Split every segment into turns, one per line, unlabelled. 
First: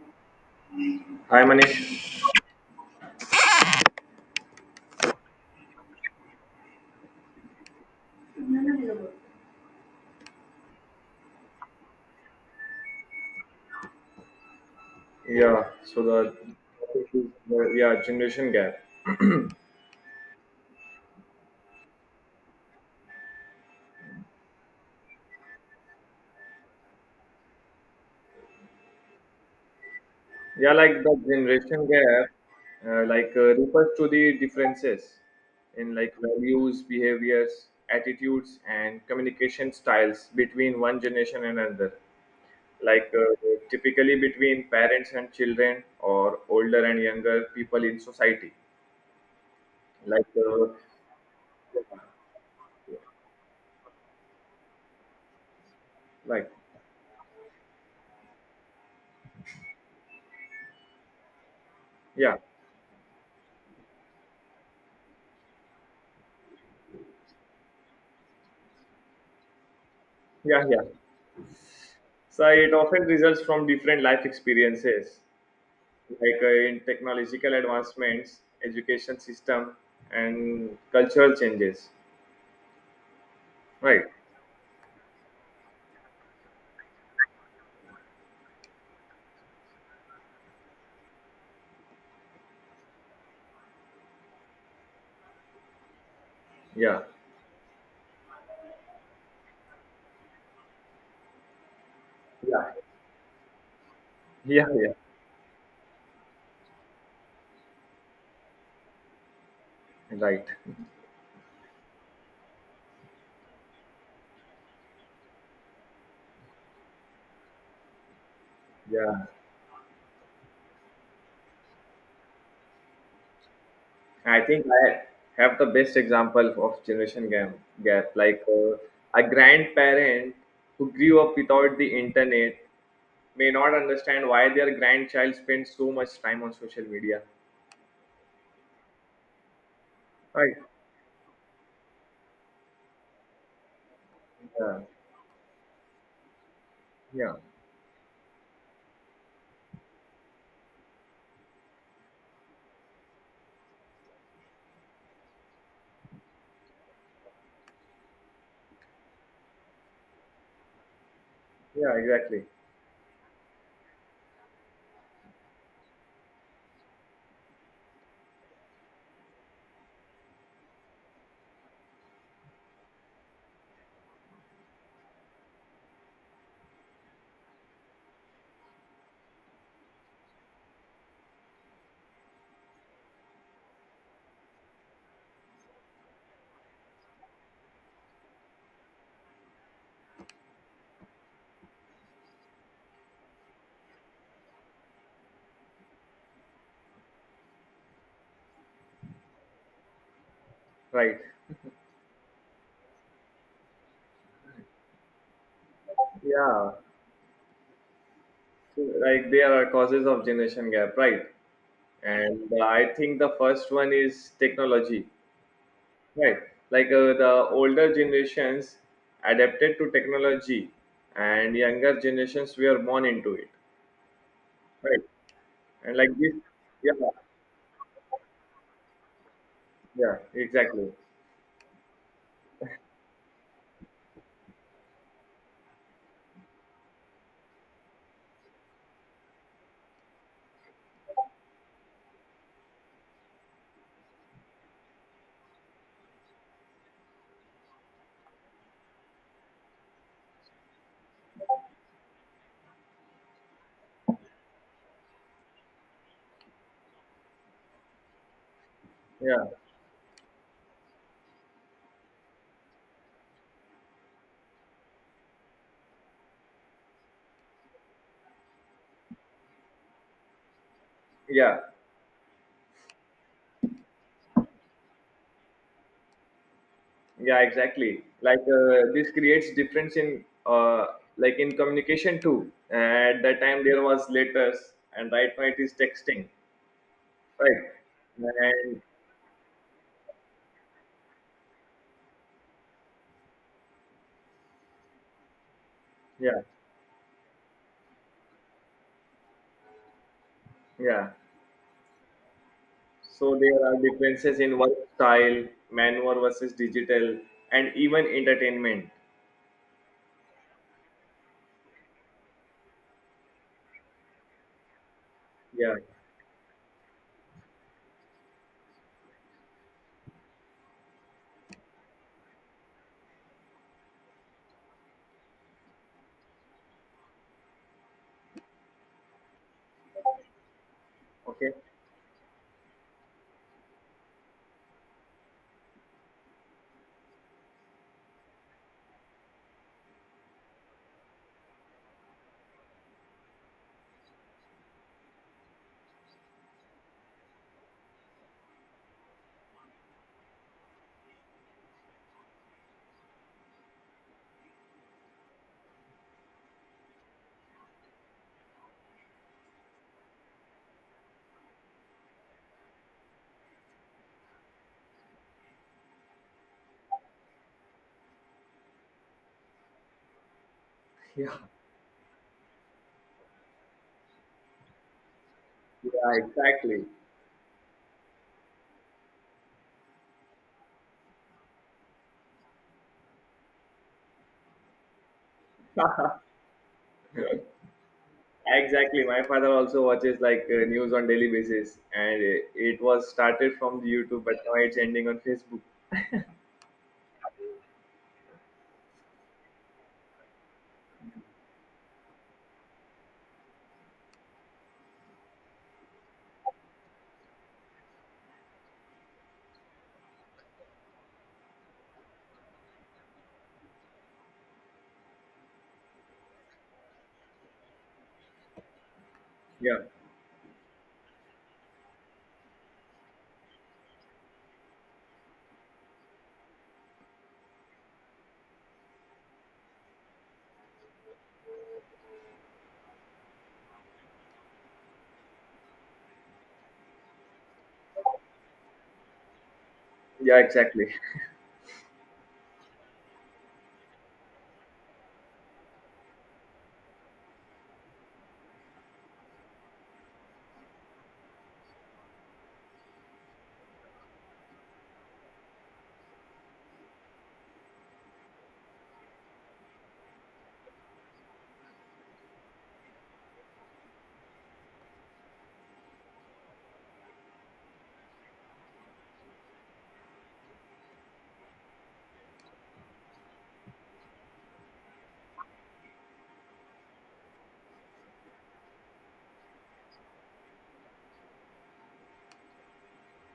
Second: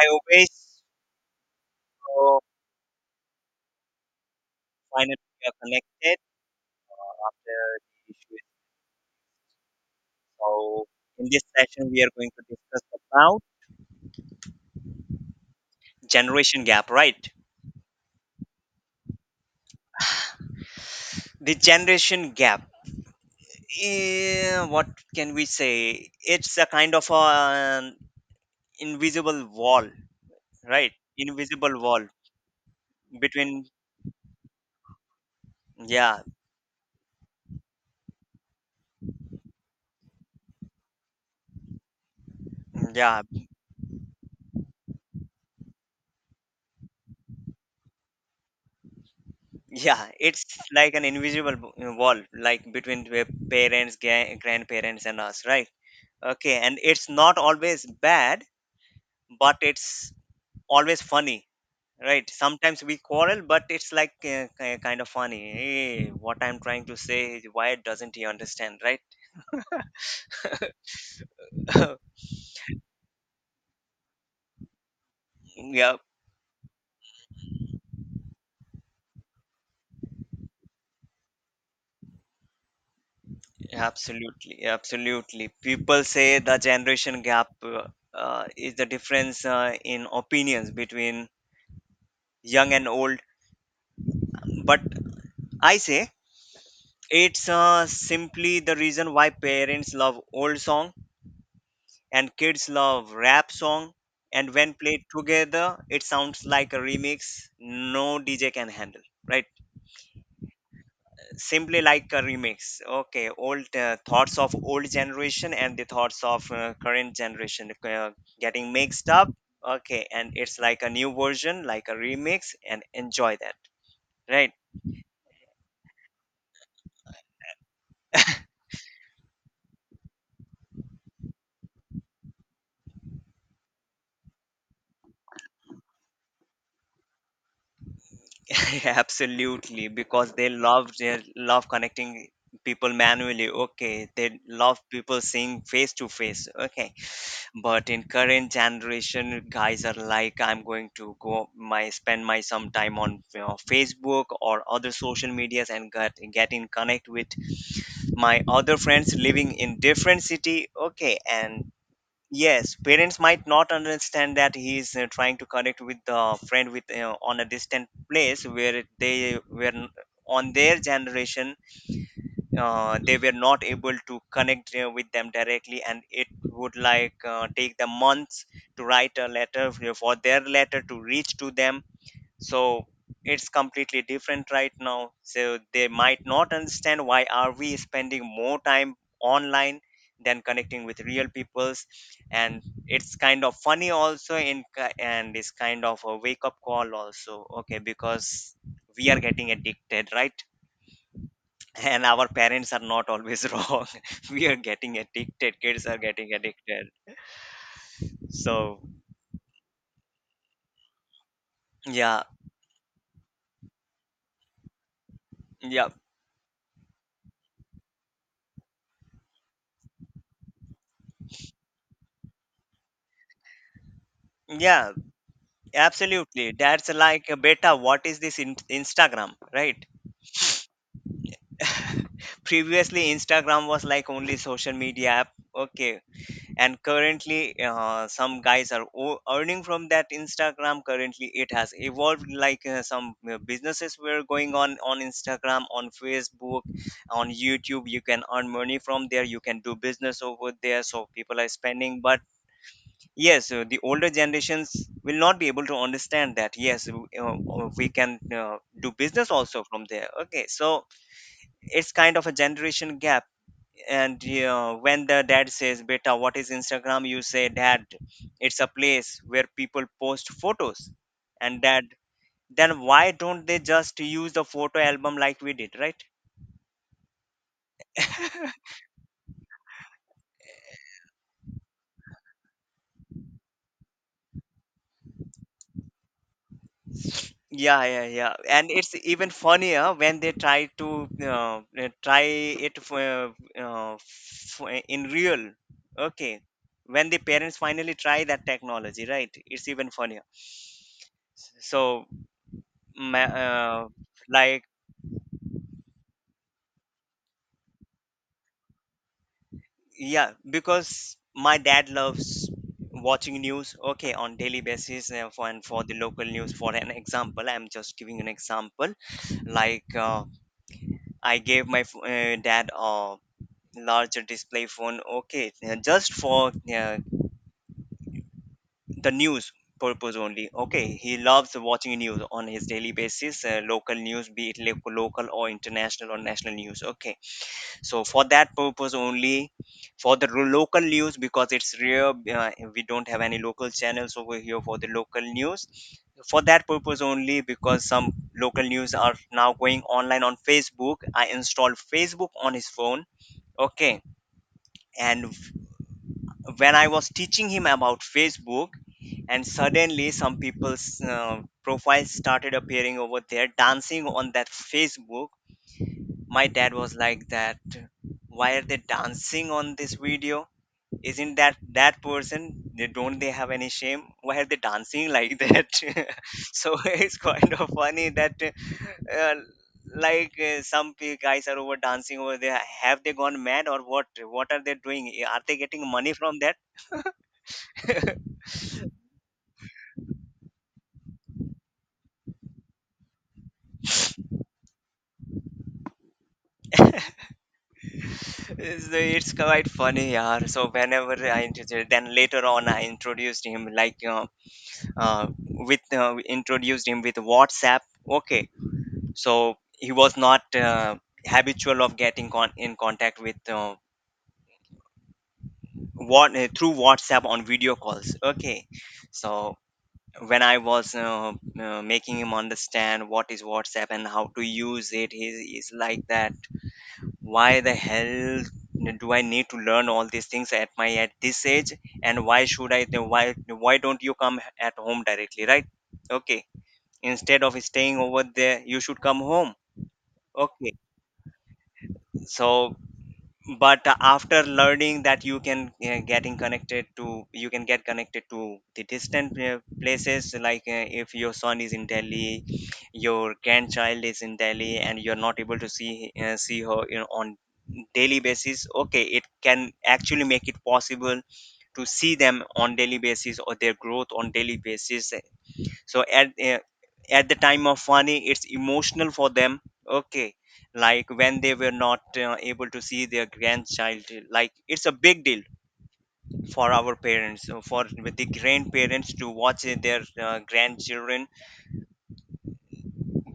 I always
Hi Manish.
uh, find it we are connected after the issue. So in this session, we are going to discuss about
Yeah, so the
generation gap,
topic is,
right?
yeah, generation gap.
The generation gap. What can we say? It's a kind of an invisible wall,
Yeah,
right?
like the
Invisible
generation
wall
gap,
between
refers to the differences in, like,
yeah
values, behaviors, attitudes, and communication styles between one generation and another. Like
yeah
uh, Typically between parents and children, or older and younger people in society.
yeah.
Like,
It's
uh,
like an invisible wall, like between the parents grandparents and us, right?
like
Okay, and it's not always bad, but it's always funny, right?
yeah,
Sometimes we quarrel, but it's like kind of funny. Hey, what I'm trying to say is why doesn't he understand, right?
yeah, yeah. So it often results from different life experiences,
Yeah,
in technological advancements, education system, and cultural changes. Right?
absolutely, absolutely. People say the generation gap is the difference in opinions between young and old, but I say
Yeah.
it's simply the reason why parents love old song and kids
Yeah.
love rap song, and
Yeah.
when
Yeah.
played together it sounds like a remix no DJ can handle, right?
Right.
Simply like a remix. Okay, old thoughts of old generation and the thoughts of current generation getting mixed
Yeah.
up. Okay, and it's like a new version, like a remix and enjoy that,
I
right?
think I have the best example of generation gap. Gap like uh, a grandparent who grew up without the internet may not understand why their grandchild spends so much time on social media.
Absolutely, because they
Right.
love they love connecting people manually. Okay, they love
Yeah.
people seeing face to face. Okay,
Yeah.
but in current generation guys are like, I'm going to go my spend my some time on Facebook or other social medias and get in connect with my other friends living in different city, okay. And
Yeah. Exactly.
yes, parents might not understand that he is trying to connect with the friend with on a distant place where they were on their generation, they were not able to connect with them directly, and it would like take them months to write a letter for their letter to reach to them. So it's completely different right now, so they might not understand why are we spending more time online than connecting with real peoples. And it's kind of funny also in and it's kind of a wake up call also, okay, because we are getting addicted, right?
Right.
And our parents are not always wrong. We are getting addicted, kids are getting
Yeah.
addicted. So
Like, there are causes of generation gap, right?
yeah,
And I think the first one is technology,
yeah,
right? The older generations adapted to technology, and younger generations were born into it,
yeah,
right? And like this,
absolutely. That's
yeah,
like a beta, what is this Instagram, right?
yeah, exactly,
Previously Instagram was like only social media app. Okay, and currently some guys are earning from that Instagram. Currently it has evolved, like some businesses were going on Instagram, on Facebook, on YouTube. You can earn money from there, you can do business over there, so people are spending. But yes, the older generations will not be able to understand that, yes, we can do business
yeah,
also from there, okay. So it's kind of a generation gap. And you know, when the dad says beta what is Instagram, you say, Dad, it's a place where people post photos.
yeah,
And Dad, then why don't they just use the photo album like we did, right?
yeah, exactly. This creates difference in, like, in communication too. At that time, there was letters, and right now it is texting,
Yeah, yeah, yeah, and
right?
it's even funnier when they try to try it for, in real, okay,
Yeah,
when the parents finally try that technology, right, it's even funnier.
yeah.
So ma-
So there are
uh,
differences in
like,
work style, manual versus digital, and even entertainment.
yeah, because my dad loves watching news, okay, on daily basis for and
Yeah.
for the local news. For an example, I'm just giving an example. Like, I gave my dad a larger display phone, okay, just for the news purpose only. Okay, he loves
Okay.
watching news on his daily basis, local news, be it local or international or national news, okay. So for that purpose only, for the local news, because it's rare, we don't have any local channels over here for the local news. For that purpose only, because some local news are now going online on Facebook, I installed Facebook on his phone, okay. And when I was teaching him about Facebook, and suddenly some people's profiles started appearing over there dancing on that Facebook, my dad was like that, why are they dancing on this video? Isn't
Yeah.
that that person? They don't, they have any shame? Why are they dancing like that?
Yeah.
So
Exactly.
it's kind of funny that uh, like, some guys are over dancing over there, have they gone mad or what? What are they doing? Are they getting money from that?
Exactly. My father also watches, news on daily basis, and it was started from the YouTube, but now it's ending on Facebook.
So it's quite funny, yeah. So whenever I introduced, then later on I introduced him, like, you with we introduced him with WhatsApp. Okay, so he was not habitual of getting in contact with what through WhatsApp on video calls. Okay, so
Yeah.
when I was making him understand what is WhatsApp and how to use it, he is like that, why the hell do I need to learn all these things at my at this age, and why should I, why don't you come at home directly, right? Okay, instead of staying over there you should come home,
Yeah.
okay.
Exactly.
So but after learning that you can getting connected to, you can get connected to the distant places, like if your son is in Delhi, your grandchild is in Delhi and you're not able to see see her, on daily basis, okay, it can actually make it possible to see them on daily basis or their growth on daily basis. So at the time of funny, it's emotional for them, okay, like when they were not able to see their grandchild, like it's a big deal for our parents, for the grandparents to watch their grandchildren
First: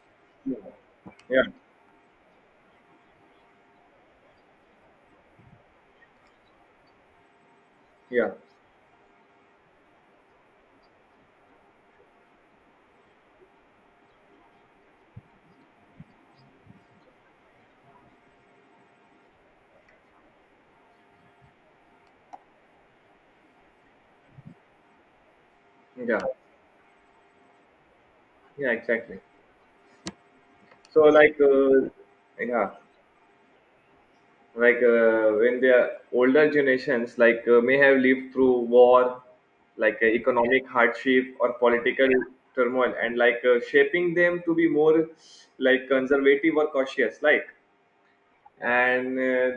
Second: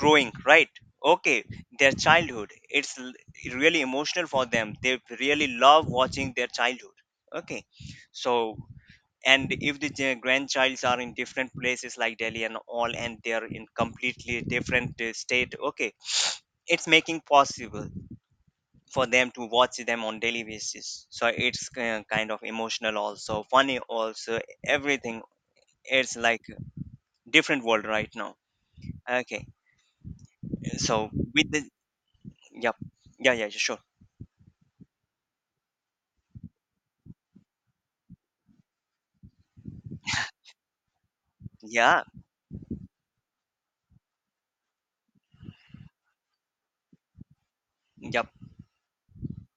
growing,
Yeah.
right? Okay,
Yeah.
their childhood, it's really emotional for them, they really love watching their childhood, okay.
Yeah.
So, and if the grandchilds are in different places, like Delhi and all, and they're in completely different state, okay. It's making possible for them to watch them on daily basis, so it's kind of emotional also, funny also, everything. It's
Yeah.
like different world right now,
Yeah. Exactly.
okay.
So,
So with the
yeah.
yep, yeah, yeah, sure,
When the older generations, may have lived through war, economic hardship or
yeah,
political turmoil, and shaping them to be more, like, conservative or cautious, like.
yep,
And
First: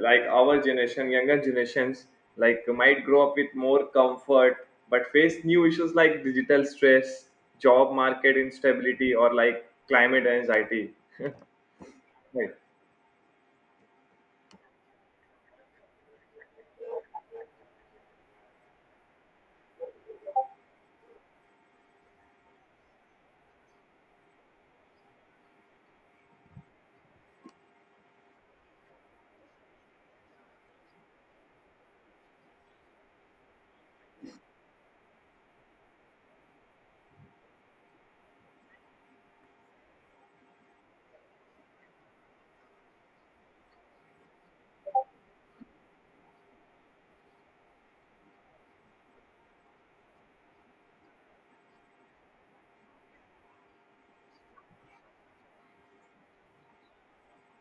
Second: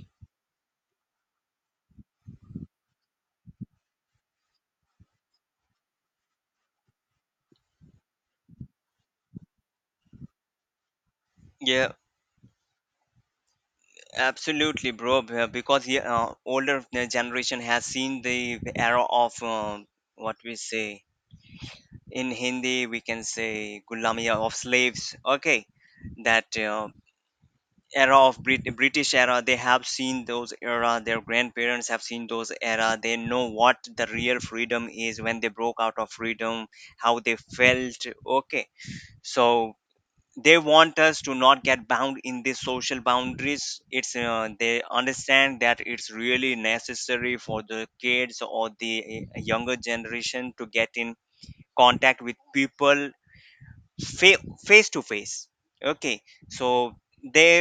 like, our generation, younger generations, like, might grow up with more comfort but face new issues like digital stress, job market instability, or like climate anxiety.
yeah,
Right.
absolutely, bro, because yeah, older generation has seen the era of what we say in Hindi, we can say Gulamiya of slaves. Okay, that era of British era, they have seen those era. Their grandparents have seen those era. They know what the real freedom is, when they broke out of freedom, how they felt, okay. So they want us to not get bound in these social boundaries. It's they understand that it's really necessary for the kids or the younger generation to get in contact with people face to face, okay. So they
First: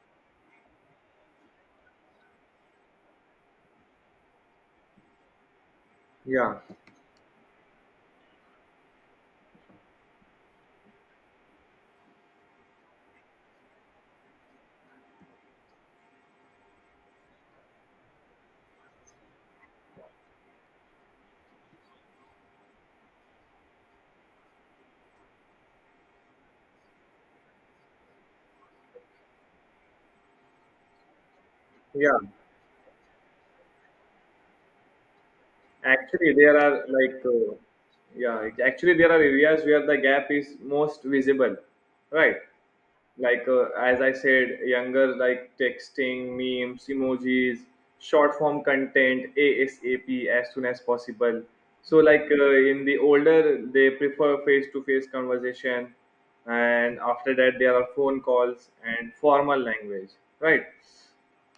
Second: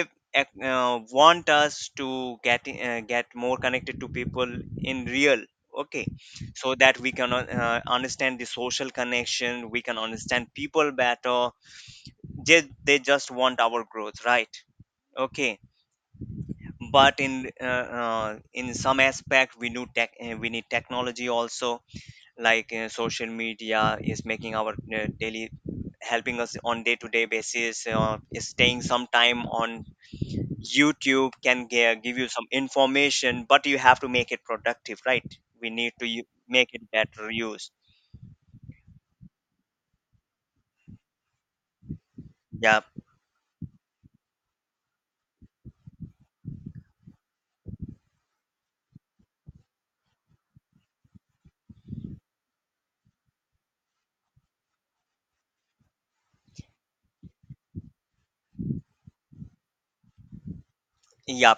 want us to get get more connected to people in real, okay,
Yeah.
so that we can understand the social connection, we can understand people better. They just want our growth, right? Okay, but in some aspect we need tech, we need technology also. Like social media is making our daily, helping us on day to day basis, is staying some time on YouTube can
Yeah.
give you some information, but you have to make it productive, right? We need to
Actually, there
make
are
it
like,
better
uh,
use.
Actually, there are areas where the gap is most visible, right?
Yeah,
Like, as I said, younger, like texting, memes, emojis, short form content, ASAP, as soon as possible. So, like, in the older, they prefer face to face conversation, and after that, there are phone calls and formal language, right?
yeah.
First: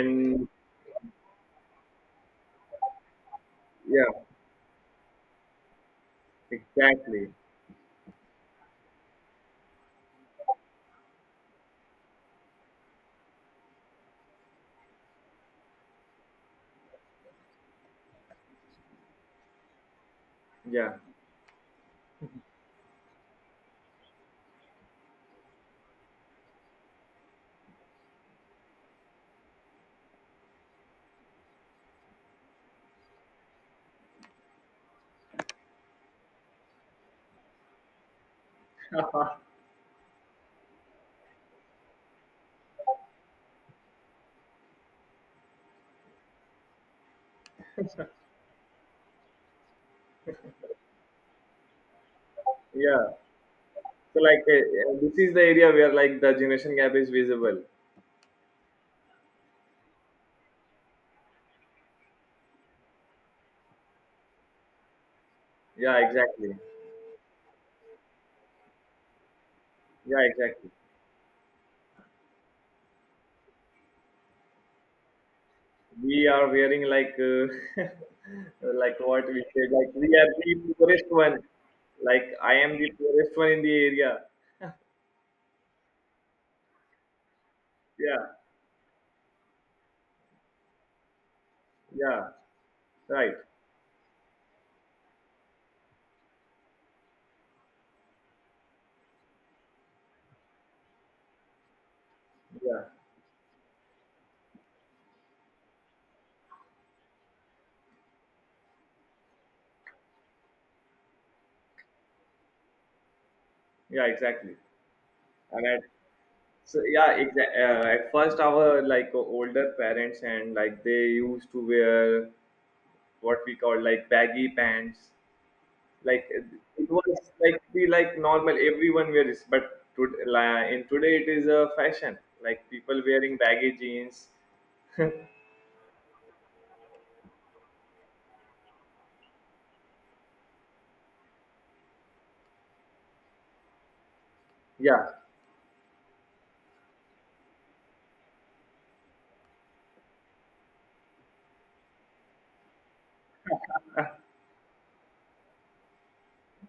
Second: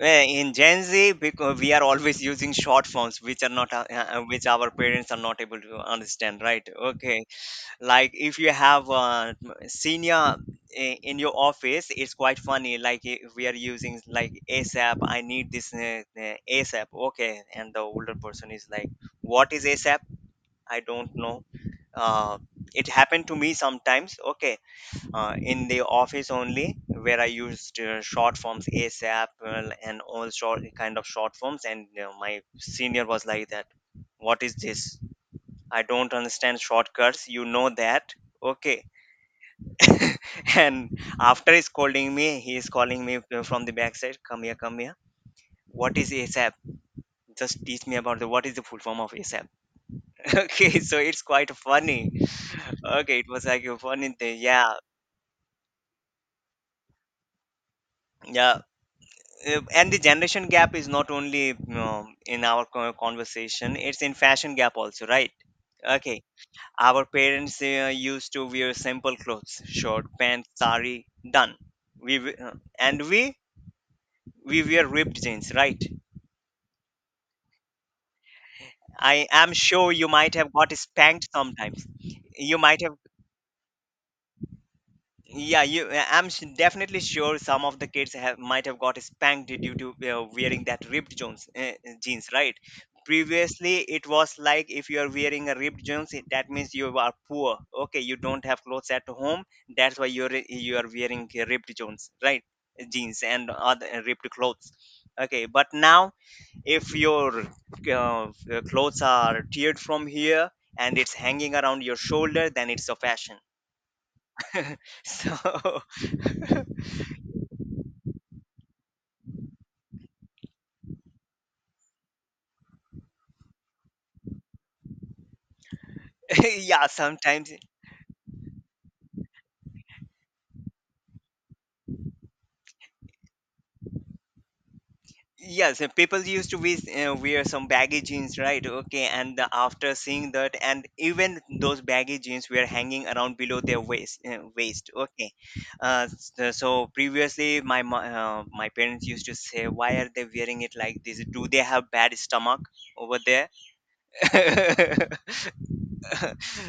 Eh, in gen z because we are always using short forms which are not
yeah,
which our parents are not able to understand, right? Okay,
exactly.
like if you have a senior in your office it's quite funny, like we are using like ASAP, I need this ASAP, okay. And the older person is like, what is ASAP? I
Yeah,
don't know. uh, it happened to me sometimes, okay, in the office only where I used short forms ASAP and all short kind of short forms, and my senior was like that, what is this? I don't understand shortcuts. You know that. Okay. And after he's calling me from the backside, come here, come here. What is ASAP? Just teach me about the what is the full form of ASAP. Okay, so it's quite funny.
yeah.
Okay, it was like a funny
So
thing. Yeah,
this is the area where, like, the generation gap is visible.
yeah. And the generation gap is not only in our conversation, it's in fashion gap also, right?
Yeah,
Okay,
exactly.
our parents used to wear simple clothes, short
Yeah,
pants,
exactly.
sari, done. We w- uh, and we wear ripped jeans, right?
We are wearing like, what
I
we
am
say, like,
sure you
we are
might have
the
got
poorest
spanked
one.
sometimes.
Like, I
You
am
might
the
have,
poorest one in the area.
yeah, you. I'm definitely sure some of the kids
Yeah,
have might have got spanked due to wearing that ripped jeans,
yeah,
jeans, right?
right.
Previously, it was like if you are wearing a ripped jeans, that means you are poor. Okay, you don't have clothes at home, that's why you are wearing ripped jeans, right?
Yeah,
Jeans and other ripped clothes. Okay, but now if your clothes are teared from here and it's hanging around your shoulder, then it's a fashion.
yeah, exactly.
So
And at, so yeah, at first our, like, older parents and, like, they used to wear what we call, like, baggy pants, like. it
yeah
it was
sometimes,
like, be like, normal, everyone wears. But to, like, in today it is a fashion, like people wearing baggy jeans.
yes, people used to be, wear some baggy jeans, right? Okay, and the, after seeing that, and even those baggy jeans were hanging around below their waist, waist,
Yeah.
okay. So, previously my my parents used to say why are they wearing it like this, do they have bad stomach over there?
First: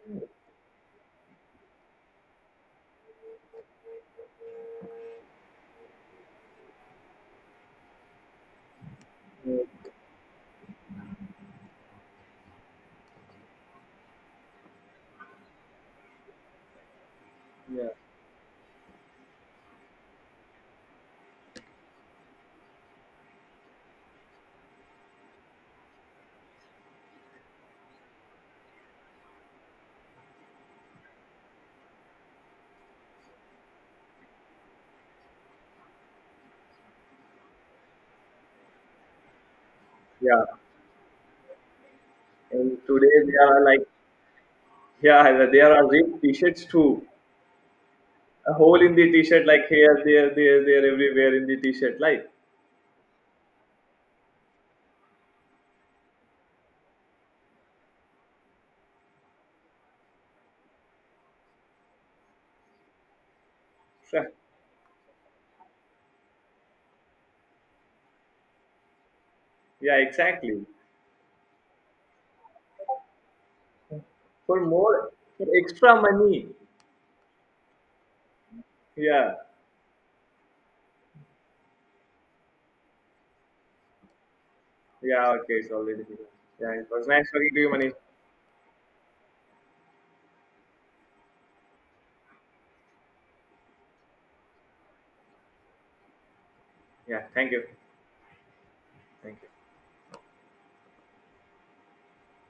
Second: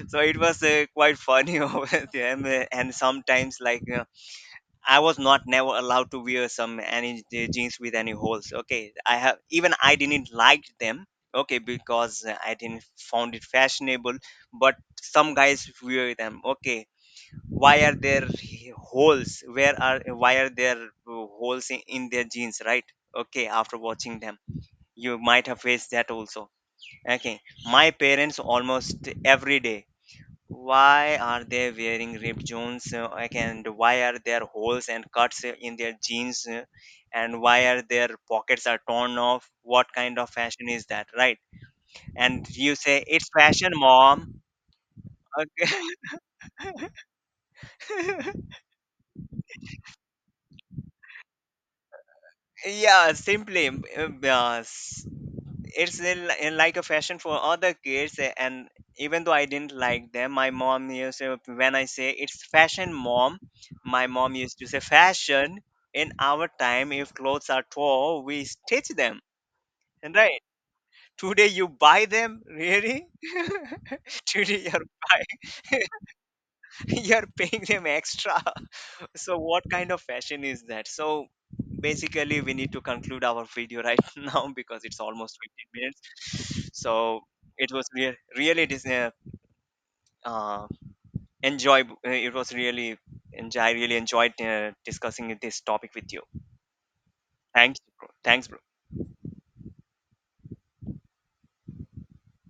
So it was quite funny over them. And sometimes like, I was not never allowed to wear some any jeans with any holes. Okay, I have even
Mm,
I didn't like them, okay, because I didn't found it fashionable. But some guys wear them. Okay, why
yeah,
are there holes? Where are, why are there holes in their jeans, right? Okay, after watching them, you might have faced that also. Okay, my parents almost every day, why are they wearing ripped jeans like, and why are there holes and cuts in their jeans, and why are their pockets are torn off? What kind of
yeah.
fashion is that, right? And you
And
say
today
it's
they are
fashion,
like,
mom.
yeah, there are ripped t-shirts too,
Okay.
a hole in the t-shirt, like here, there, everywhere in the t-shirt, like.
Yeah, simply, it's a like a fashion for other kids, eh, and even though I didn't like them, my mom used to, when I say it's fashion mom, my mom used to say fashion, in our time if clothes are tall we stitch them,
Yeah,
and right,
exactly.
today you buy them really. Today
For
you're
more, for
buying,
extra money.
you're paying them extra.
Yeah.
So what kind of fashion is that? So basically we need to conclude our video, right? Now, because it's
Yeah,
almost
okay, it's
15
already.
minutes,
Yeah, it was
so
nice talking to you,
it was
Manish.
really dis- uh, enjoy it was really enjoy I really enjoyed discussing this topic with you.
Yeah, thank you.
Thanks, bro. Thanks, bro.
Thank you.